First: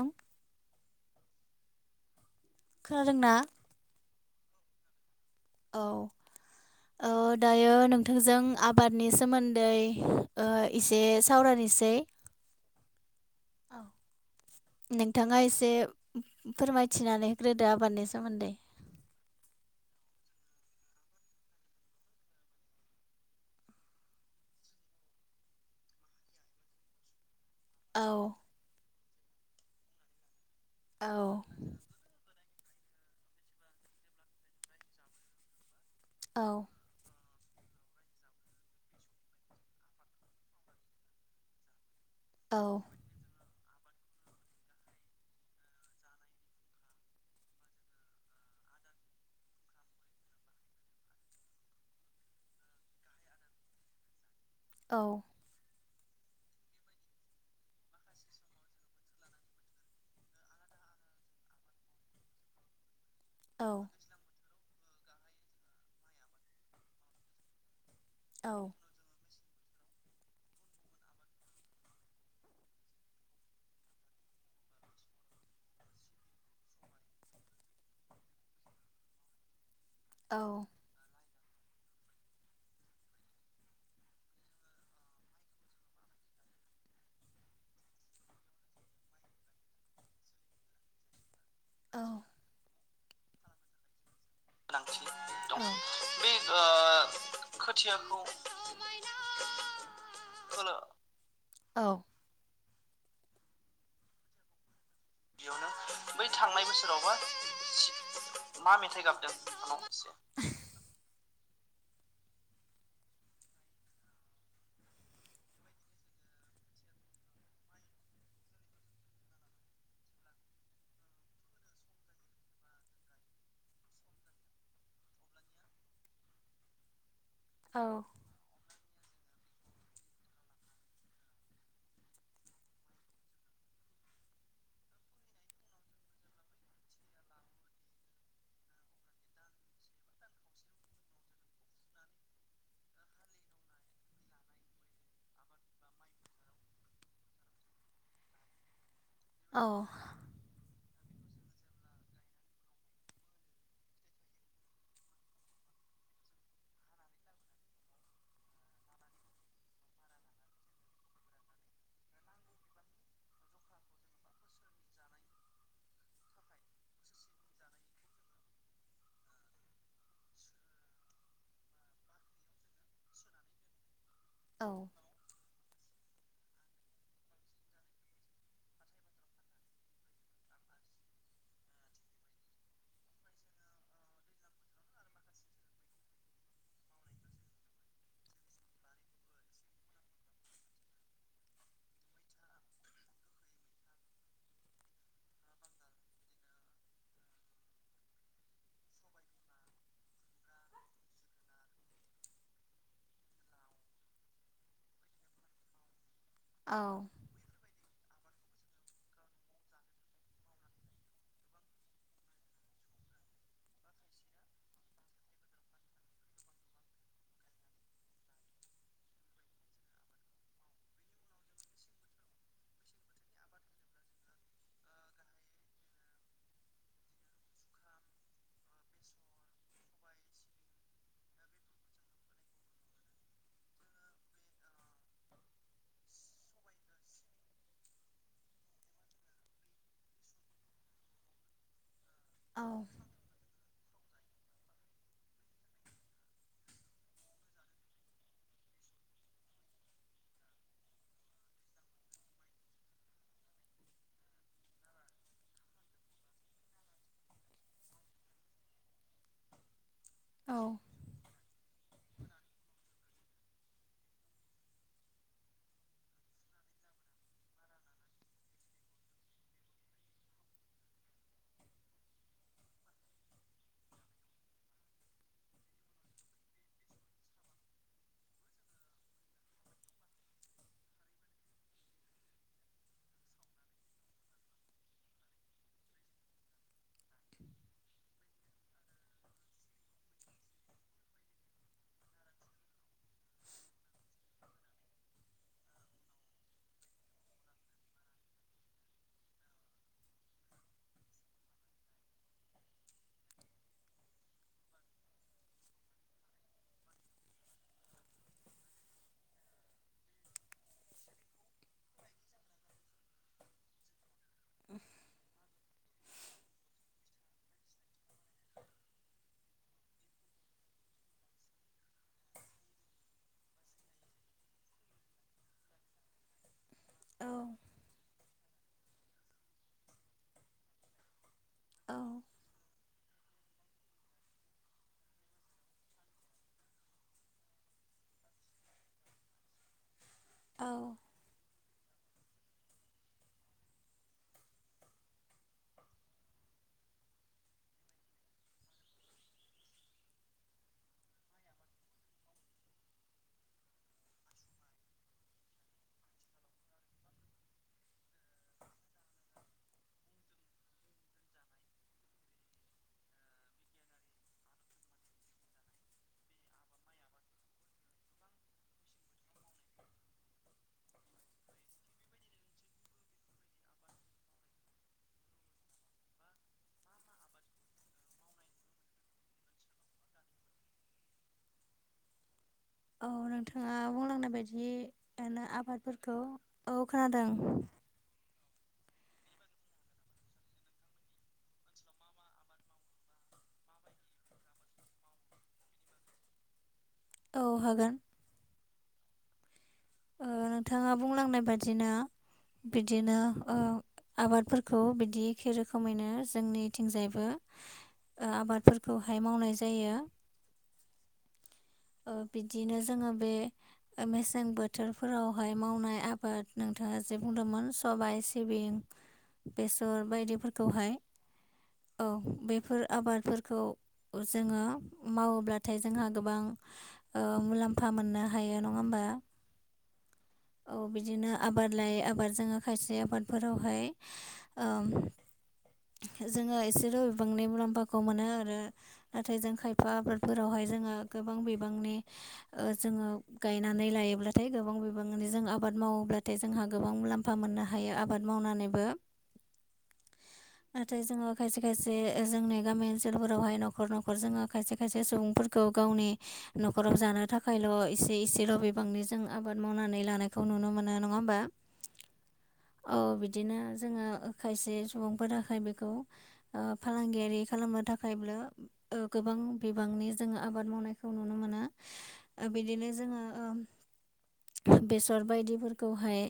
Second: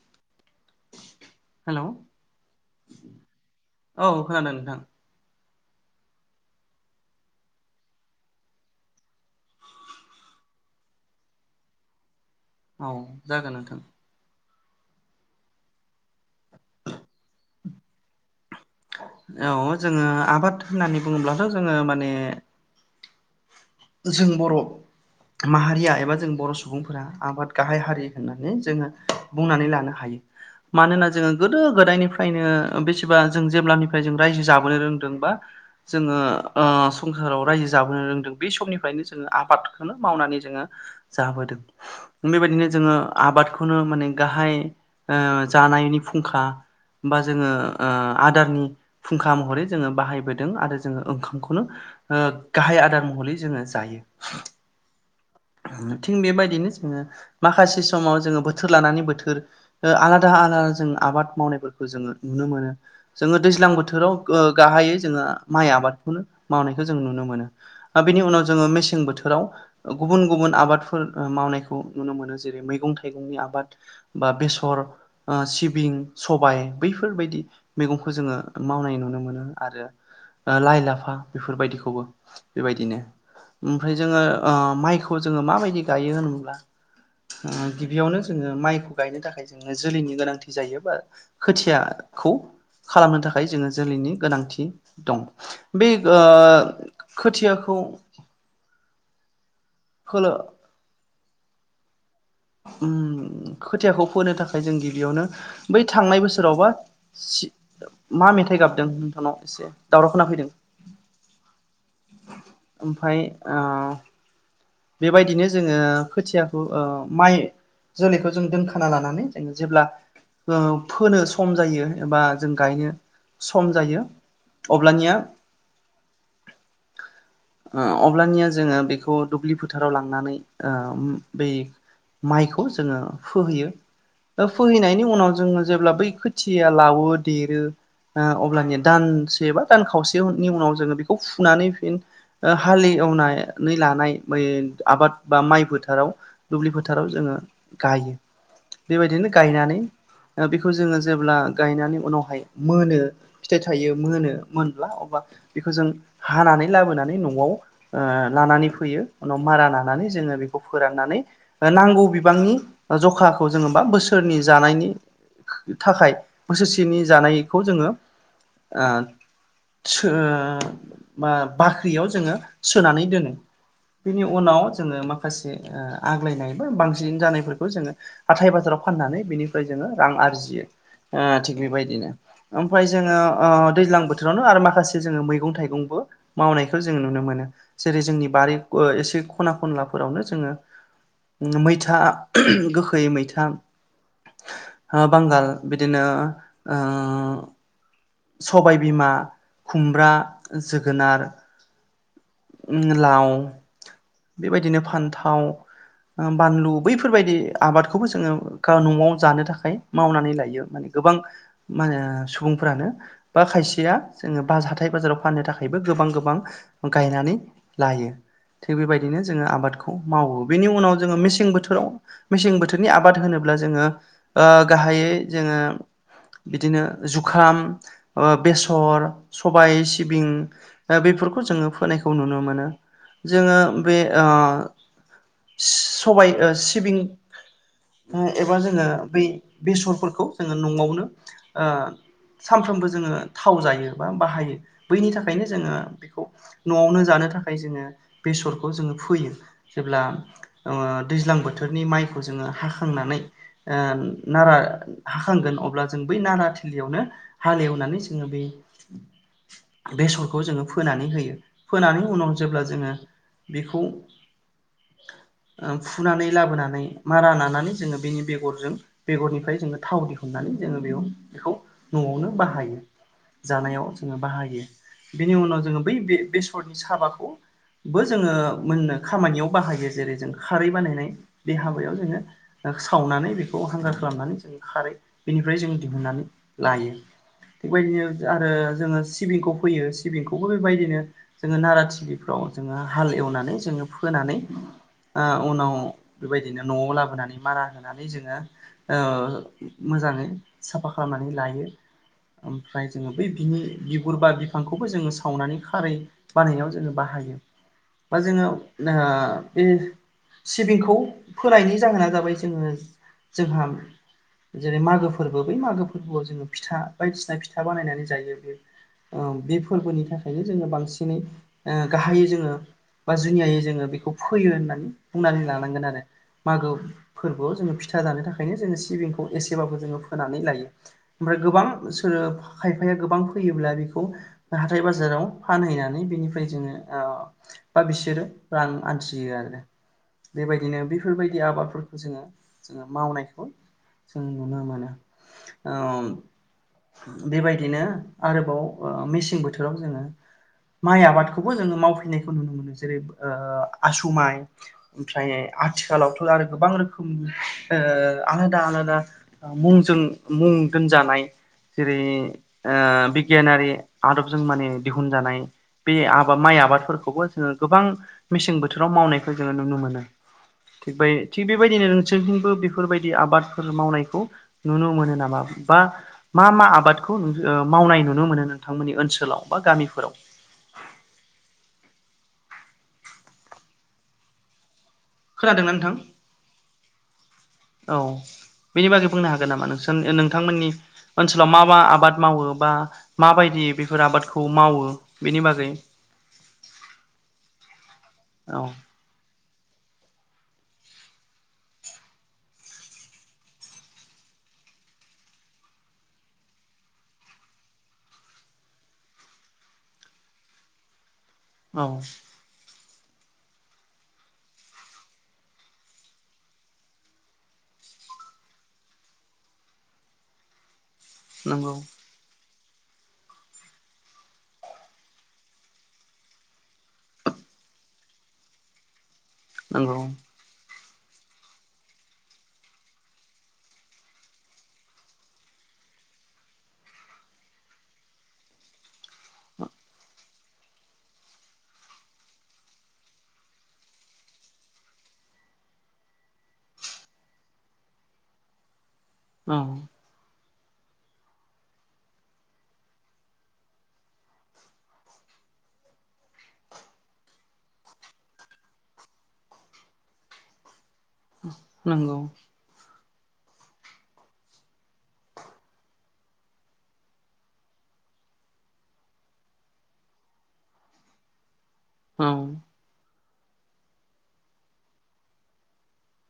ओं हेलौ खोनादोंना। औ खोनादों नोंथां। औ। ओ दायो नोंथांजों आबादनि सोमोन्दैओ एसे सावरायनोसै। औ जागोन औ नोंथां। नोंथाङा एसे फोरमायथिनानै होग्रोदो आबादनि सोमोन्दै। औ जोङो आबाद होननानै बुङोब्लाथ' जोङो माने जों बर' माहारिया एबा जों बर' सुबुंफोरा आबाद गाहाय हारि औ होननानै जोङो बुंनानै लानो हायो मानोना औ जोङो गोदो गोदायनिफ्राय ओंखायनो बेसेबा जों जेब्लानिफ्राय जों रायजो जाबोनो रोंदोंबा जोङो औ ओ संसाराव राज्यो जाबोनो रोंदों। बे समनिफ्रायनो जोङो आबादखौनो मावनानै जोङो जाबोदों औ बेबायदिनो जोङो आबादखौनो माने गाहाय ओ जानायनि फुंखा बा जोङो ओ आदारनि फुंखा महरै जोङो बाहायबोदों आरो जोङो ओंखामखौनो ओ गाहाय आदार महरै जोङो जायो। औ। थिग बेबायदिनो जोङो माखासे समाव जोङो बोथोर लानानै बोथोर ओ आलादा आलादा जों आबाद मावनायफोरखौ जोङो नुनो मोनो। जोङो दैज्लां औ बोथोराव गाहायै जोङो माइ आबादखौनो मावनायखौ जों नुनो मोनो। आरो बेनि उनाव औ जोङो मेसें बोथोराव गुबुन गुबुन आबादफोर मावनायखौ नुनो मोनो जेरै मैगं थाइगंनि आबाद। बा बेसर। ओ सिबिं-सबाय बैफोरबायदि मैगंखौ जोङो मावनाय नुनो मोनो आरो ओ लाइ लाफा बेफोरबायदिखौबो बेबायदिनो ओमफ्राय जोङो ओ माइखौ जोङो माबायदि गायो होनोब्ला ओ गिबियावनो जोङो माइखौ गायनो थाखाय जोङो जोलैनि गोनांथि जायो बा औ खोथियाखौ खालामनो थाखाय जोङो जोलैनि गोनांथि। दं बे ओ खोथियाखौ [unintelligible] औ ओम खोथियाखौ फोनो थाखाय जों गिबियावनो बै थांनाय बोसोरावबा मा मेथाइ गाबदों नोंथांनाव एसे दावराव खा फैदों। ओमफाय ओ बेबायदिनो जोङो खोथियाखौ ओ माइ जोलैखौ जों दोनखाना लानानै जोङो जेब्ला ओ फोनो सम जायो एबा जों गायनो सम जायो। अब्लानिया [inaudible] ओ अब्लानिया जोङो बेखौ दुब्लि फोथाराव लांनानै ओ बै माइखौ जोङो फोहोयो। फोहैनायनि उनाव जोङो जेब्ला बै खोथिया लावो देरो अब्लानि दानसे बा दान खावसेनि उनाव जोङो बेखौ फुनानै फिन हालेवनानै लानाय बै आबाद बा माइ फोथाराव दुब्लि फोथाराव जोङो गायो। बेबायदिनो गायनानै बेखौ जोङो जेब्ला गायनानै उनावहाय मोनो। फिथाइ थायो मोनो मोनब्ला अब्ला बेखौ जों हानानै लाबोनानै न'आव ओ लानानै फैयो उनाव मारा लानानै जोङो बेखौ फोराननानै नांगौ बिबांनि जखाखौ जोङबा बोसोरनि जानायनि थाखाय बोसोरसेनि जानायखौ जोङो सो बा बाख्रियाव जोङो सोनानै दोनो बिनि उनाव औ जोङो माखासे ओ आग्लायनाय बा बांसिन जानायफोरखौ जोङो हाथाय बाजाराव फाननानै बिनिफ्राय जोङो रां आरजियो ओ थिग बेबायदिनो ओमफ्राय जोङो दैज्लां बोथोरावनो आरो माखासे जोङो मैगं थाइगंबो मावनायखौ जों नुनो मोनो जेरै जोंनि बारि एसे खना खनलाफोरावनो जोङो मैथा गोखै मैथा बांगाल बिदिनो सबाय बिमा खुमब्रा जोगोनार लाव बेबायदिनो फान्थाव बानलु औ बैफोरबायदि आबादखौबो जोङो न'आव जानो थाखाय मावनानै लायो माने गोबां मा होनो सुबुंफोरानो बा खायसेया जोङो बा हाथाय बाजाराव फाननो थाखायबो गोबां गोबां गायनानै लायो थिग बेबायदिनो जोङो आबादखौ मावो बेनि उनाव जोङो मेसें बोथोराव मेसें बोथोरनि आबाद होनोब्ला जोङो गाहायै जोङो बिदिनो जुखाम बेसर सबाय सिबिं बेफोरखौ जोङो फोनायखौ नुनो मोनो जोङो बे ओ सबाय ओ सिबिं एबा जोङो बै बेसरफोरखौ जोङो न'आवनो ओ औ सानफ्रोमबो जोङो थाव जायो बा बाहायो बैनि थाखायनो जोङो बेखौ न'आवनो जानो थाखाय जोङो बेसरखौ जोङो फोयो जेब्ला ओ दैज्लां बोथोरनि माइखौ जोङो हाखांनानै ओ नारा हाखांगोन अब्ला जों बै नारा थिलियावनो हालेवनानै जोङो बे बेसरखौ औ जोङो फोनानै होयो फोनानै उनाव जेब्ला जोङो बेखौ [inaudible] फुनानै लाबोनानै मारा नानानै जोङो बेनि बेगरजों बेगरनिफ्राय जोङो थाव दिहुननानै जोङो बेयाव बेखौ न'आवनो बाहायो जानायाव जोङो बाहायो बेनि उनाव जोङो बै बे बेसरनि साबाखौ बो जोङो मोननो खामानियाव बाहायो जेरै जों खारै बानायनाय बे हाबायाव जोङो सावनानै बेखौ हांगार खालामनानै जों खारै बेनिफ्राय जों दिहुननानै लायो थिगबायदिनो आरो जोङो सिबिंखौ फैयो सिबिंखौबो बेबायदिनो जोङो नारा टिभिफ्राव जोङो हाल एवनानै जोङो फोनानै ओ उनाव बेबायदिनो न'आव लाबोनानै मारा होनानै जोङो ओ मोजाङै साफा खालामनानै लायो ओमफ्राय जोङो बै बिनि बिगुर बा बिफांखौबो जोङो सावनानै खारै बानायनायाव जोङो बाहायो बा जोङो ओ बे सिबिंखौ फोनायनि जाहोना जाबाय जोङो जोंहा जेरै- मागो फोरबो बै मागो फोरबो फोरबोआव जोङो फिथा बायदिसिना फिथा बानायनानै जायो बे ओ बे फोरबोनि थाखायनो जोङो बांसिनै ओ गाहायै जोङो बा जुनियायै जोङो बेखौ फैयो होननानै बुंनानै लानांगोन आरो मागो औ फोरबोआव जोङो फिथा जानो थाखायनो जोङो सिबिंखौ एसेबाबो जोङो फोनानै लायो ओमफ्राय गोबां औ सोरो खायफाया गोबां फैयोब्ला बेखौ हाथाय बाजाराव फानहैनानै बेनिफ्राय जोङो ओ बा बिसोरो आन्थियो आरो औ बेबायदिनो बेफोरबायदि आबादफोरखौ जोङो जोङो मावनायखौ जों नुनो मोनो बेबायदिनो आरोबाव मेसें बोथोराव जोङो माइ आबादखौबो जोङो मावफैनायखौ नुनो मोनो जेरै ओ आसु माइ ओमफ्राय आथिखालावथ' आरो गोबां रोखोम ओ आलादा आलादा मुंजों मुं दोनजानाय जेरै ओ बिगियानारि आदबजों माने दिहुनजानाय बे आबाद माइ आबादफोरखौबो जोङो गोबां मेसें बोथोराव मावनायखौ जोङो नुनो मोनो थिग बै थिग बेबायदिनो नोंसोरथिंबो बेफोरबायदि आबादफोर मावनायखौ नुनो मोनो नामा बा मा मा आबादखौ ओ मावनाय नुनो मोनो नोंथांमोननि ओनसोलाव बा गामिफोराव [inaudible] औ नोंथाङा बुंलांनाय बायदि दाना खोनादोंना नोंथां आबादफोरखौ औ खोनादों औ बेनि बागै बुंनो हागोन नामा नोंसोर नोंथांमोननि ओनसोलाव मा मा आबाद मावो बा माबायदि बेफोर आबादखौ मावो बेनि बागै औ हागोन औ ओ नोंथाङा बुंलांनाय बादिनो बिदिनो ओ आबादफोरखौ बिदि एखे रोखोमैनो जोंनिथिंजायबो ओ आबादफोरखौहाय मावनाय जायो। औ ओ बिदिनो जोङो बे ओ मेसें बो‌ थोरफोरावहाय मावनाय आबाद नोंथाङा जे बुंदोंमोन सबायाइ सिबिं बेसर बायदिफोरखौहाय नंगौ औ बेफोर आबादफोरखौ जोङो मावोब्लाथाय जोंहा गोबां ओ मुलाम्फा मोननो हायो नङा होमबा। नोंगौ। औ बिदिनो आबाद लायै आबाद जोङो खायसे आबादफोरावहाय ओम जोङो एसेल' बिबांनि मुलाम्फाखौ मोनो आरो नाथाय जों खायफा आबादफोरावहाय जोंहा गोबां बिबांनि ओ जोङो गायनानै लायोब्ला थाय गोबां बिबाङनो जों आबाद मावोब्लाथाय जोंहा गोबां मुलाम्फा मोननो हायो आबाद मावनानैबो औ [unintelligible] नाथाय जोङो खायसे खायसे जोंनि गामि ओनसोल फोरावहाय न'खर न'खर जोङो खायसे खायसे सुबुंफोर खौ गावनि न'खराव जानो थाखायल' एसे एसेल बिबांनि जों आबाद मावनानै लानायखौ नुनो मोनो नङा नंगौ। औ बिदिनो जोङो खायसे सुबुंफोरखाय बेखौ ओ फालांगियारि खालामनो थाखायबो ओ गोबां बिबांनि जोङो आबाद मावनायखौ नुनो मोनो औ ओ बिदिनो जोङो ओ बेसर बायदिफोरखौहाय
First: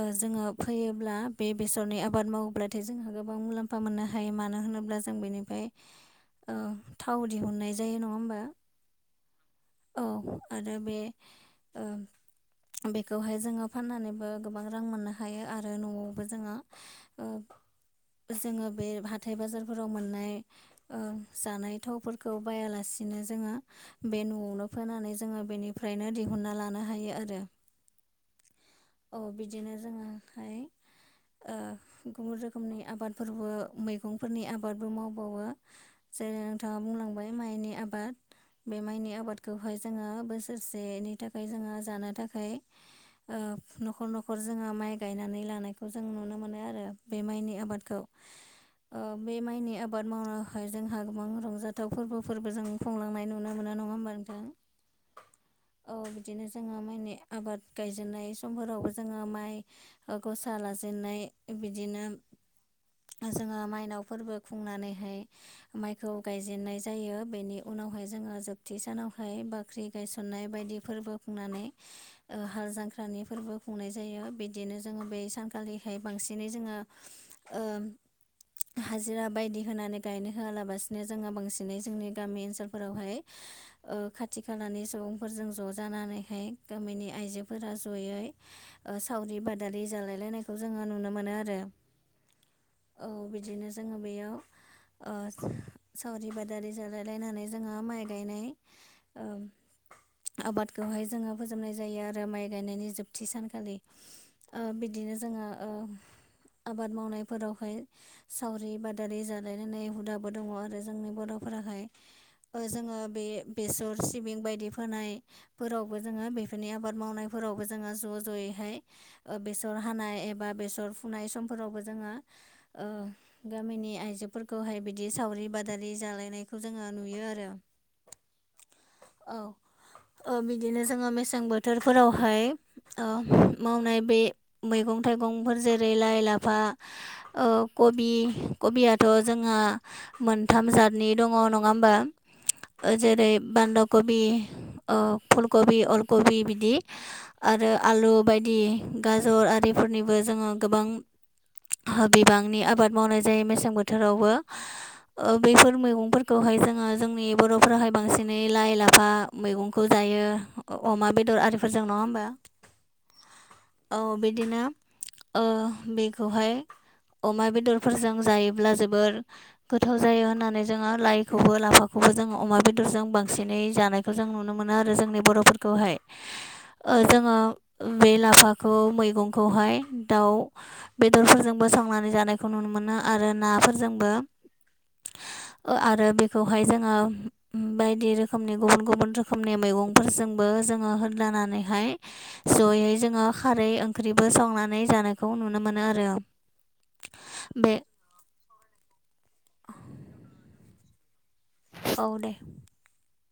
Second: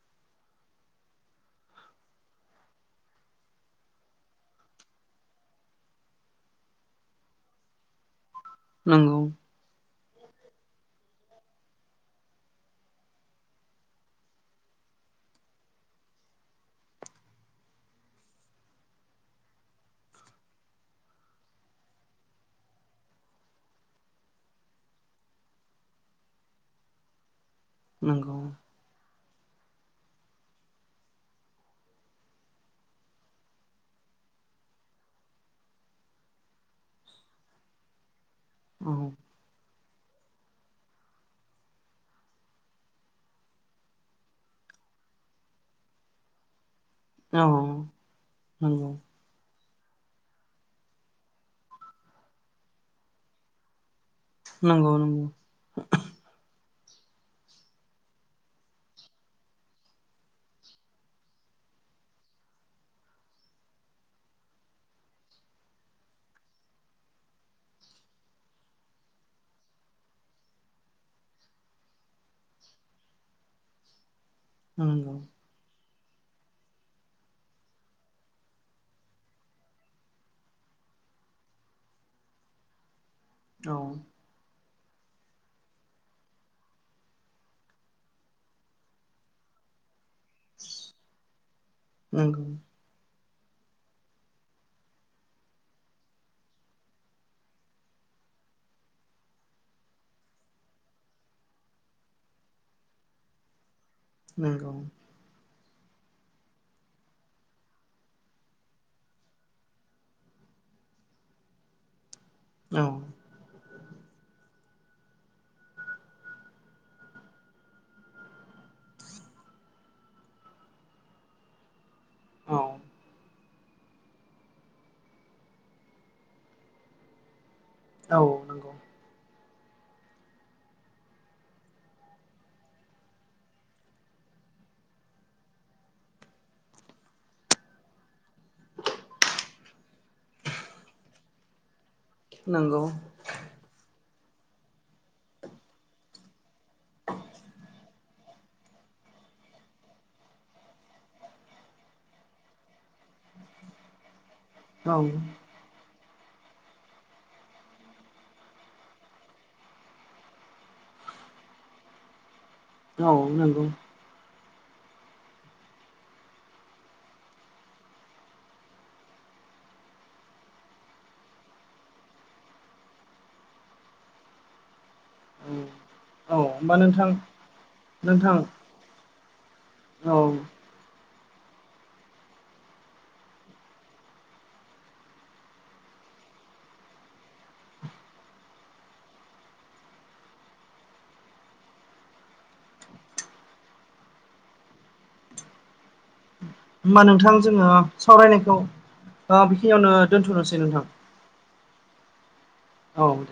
ओ जोङो फैयोब्ला बे बेसरनि आबाद मावोब्लाथाय जोंहा गोबां मुलाम फा मोननो हायो मानो होनोब्ला जों बेनिफ्राय ओ थाव दिहुननाय जायो नङा होमबा नोंगौ औ आरो बे ओ बेखौहाय जोङो फाननानैबो गोबां रां मोननो हायो आरो न'आवबो जोङो ओब जोङो बे हाथाय बाजारफोराव मोननाय ओ जानाय थावफोरखौ बायालासिनो जोङो बे न'आवनो फोनानै जोङो बेनिफ्रायनो दिहुनन्ना लानो हायो आरो नंगौ औ बिदिनो जोङोहाय गुबुन रोखोमनि आबादफोरबो मैगंफोरनि आबादबो माववो। जेरै नोंथाङा बुंलांबाय माइनि आबाद बे औ माइनि आबादखौहाय जोङो बोसोरसेनि थाखाय जोङो जानो थाखाय। न'खर न'खर जोङो माइ गायनानै लानायखौ जों नुनो मोनो आरो। बे औ माइनि नंगौ आबादखौ नंगौ बे माइनि आबाद मावनायखाय जोंहा गोबां रंजाथाव फोरबोफोरबो जों खुंलांनाय नुनो मोनो नङा होमबा नों नंगौ नंगौ औ बिदिनो जोङो मानि आबाद गायजेननाय समफोरावबो जोङो माइ गसा लाजेनाय बिदिनो जोङो मायनाव फोरबो खुंनानैहाय माइखौ गायजेननाय जायो बेनि उनावहाय जोङो जोबथि सानावहाय बा बाख्रि गायसननाय बायदि फोरबो खुंनानै हाल जांख्रानि फोरबो खुंनाय जायो बिदिनो जोङो नंगौ बेै सान खालिहाय बांसिनै जोङो ओ हाजिरा बायदि होनानै गायनो होआलाबसिनो जोंङो बांसिनै जोंनि गामि ओनसोलफोरावहाय औ खाथि खालानि सुबुंफोरजों ज ज जानानैहाय गामिनि आइजोफोरा जयै सावरि बादारि जालायलायनाय खौ जोङो नुनो मोनो आरो, नंगौ औ बिदिनो जोङो बेयाव ओ सावरि बादारि जालाय लायनानै जोङो माइ गायनाय आबादखौहाय जोङो फोजोबनाय जायो आरो माइ गायनायनि जोबथि सानखालि। ओ नंगौ बिदिनो जोङो आबाद मावनायफोरावहाय सावरि बादारि जालायनाय हुदाबो दङ आरो जोंनि बरफोराहाय। औ जोङो बे बेसर सिबिं बायदि फोनाय फोरावबो जोङो बेफोरनि आबाद मावनायफोरावबो जोङो ज जयैहाय बेसर हानाय एबा बेसर फुनाय समफोरावबो जोङो औ गामिनि आइजोफोरखौहाय बिदि सावरि बादा जालायनायखौ जोङो नुयो आरो। औ। नंगौ औ। बिदिनो जोङो मेसें बोथोरफोरावहाय मावनाय बे मैगं थाइगंफोर जेरै लाइ लाफा कबि कबियाथ जोङो मोनथाम जतनि दङ नङा होमबा? नंगौ जेरै बान्दा कबि फुलकबि अलकबि बिदि आरो आलु बायदि गाजर आरिफोरनिबो जोङो गोबां बिबांनि आबाद मावनाय जायो मेसें बोथोरावबो, औ बेफोर मैगं खौहाय जोङो जोंनि बर'फोराहाय बांसिनै लाइ लाफा मैगं खौ जायो अमा बेदर आरिफोरजों नङा होमबा? औ नंगौ। औ बिदिनो बेखौहाय अमा बेदरफोरजों जायोब्ला जोबोर गोथाव जायो होननानै जोङो लाइखौबो लाफाखौबो जोङो अमा बेदरजों बांसिनै जानायखौ जों नुनो नुनो मोनो आरो जोंनि औ बर'फोरखौहाय। औ होमबा नोंथां जोङो बे नोंथां औ लाफाखौ मैगंखौहाय दाउ होमबा बेदरफोरजोंबो सावनानै जानायखौ नुनो मोनो आरो नाफोरजोंबो आरो बेखौहाय जोङो बायदि रोखोमनि गुबुन गुबुन रोखोम रोखोमनि मैगंफोरजोंबो जोङो होदालानानैहाय जयै जोङो खारै ओंख्रिबो सावनानै जानायखौ नुनो मोनो आरो। होमबा नोंथां जोङो बे सावरायनायखौ बेखिनियावनो दोन्थनोसै नोंथां। औ दे औ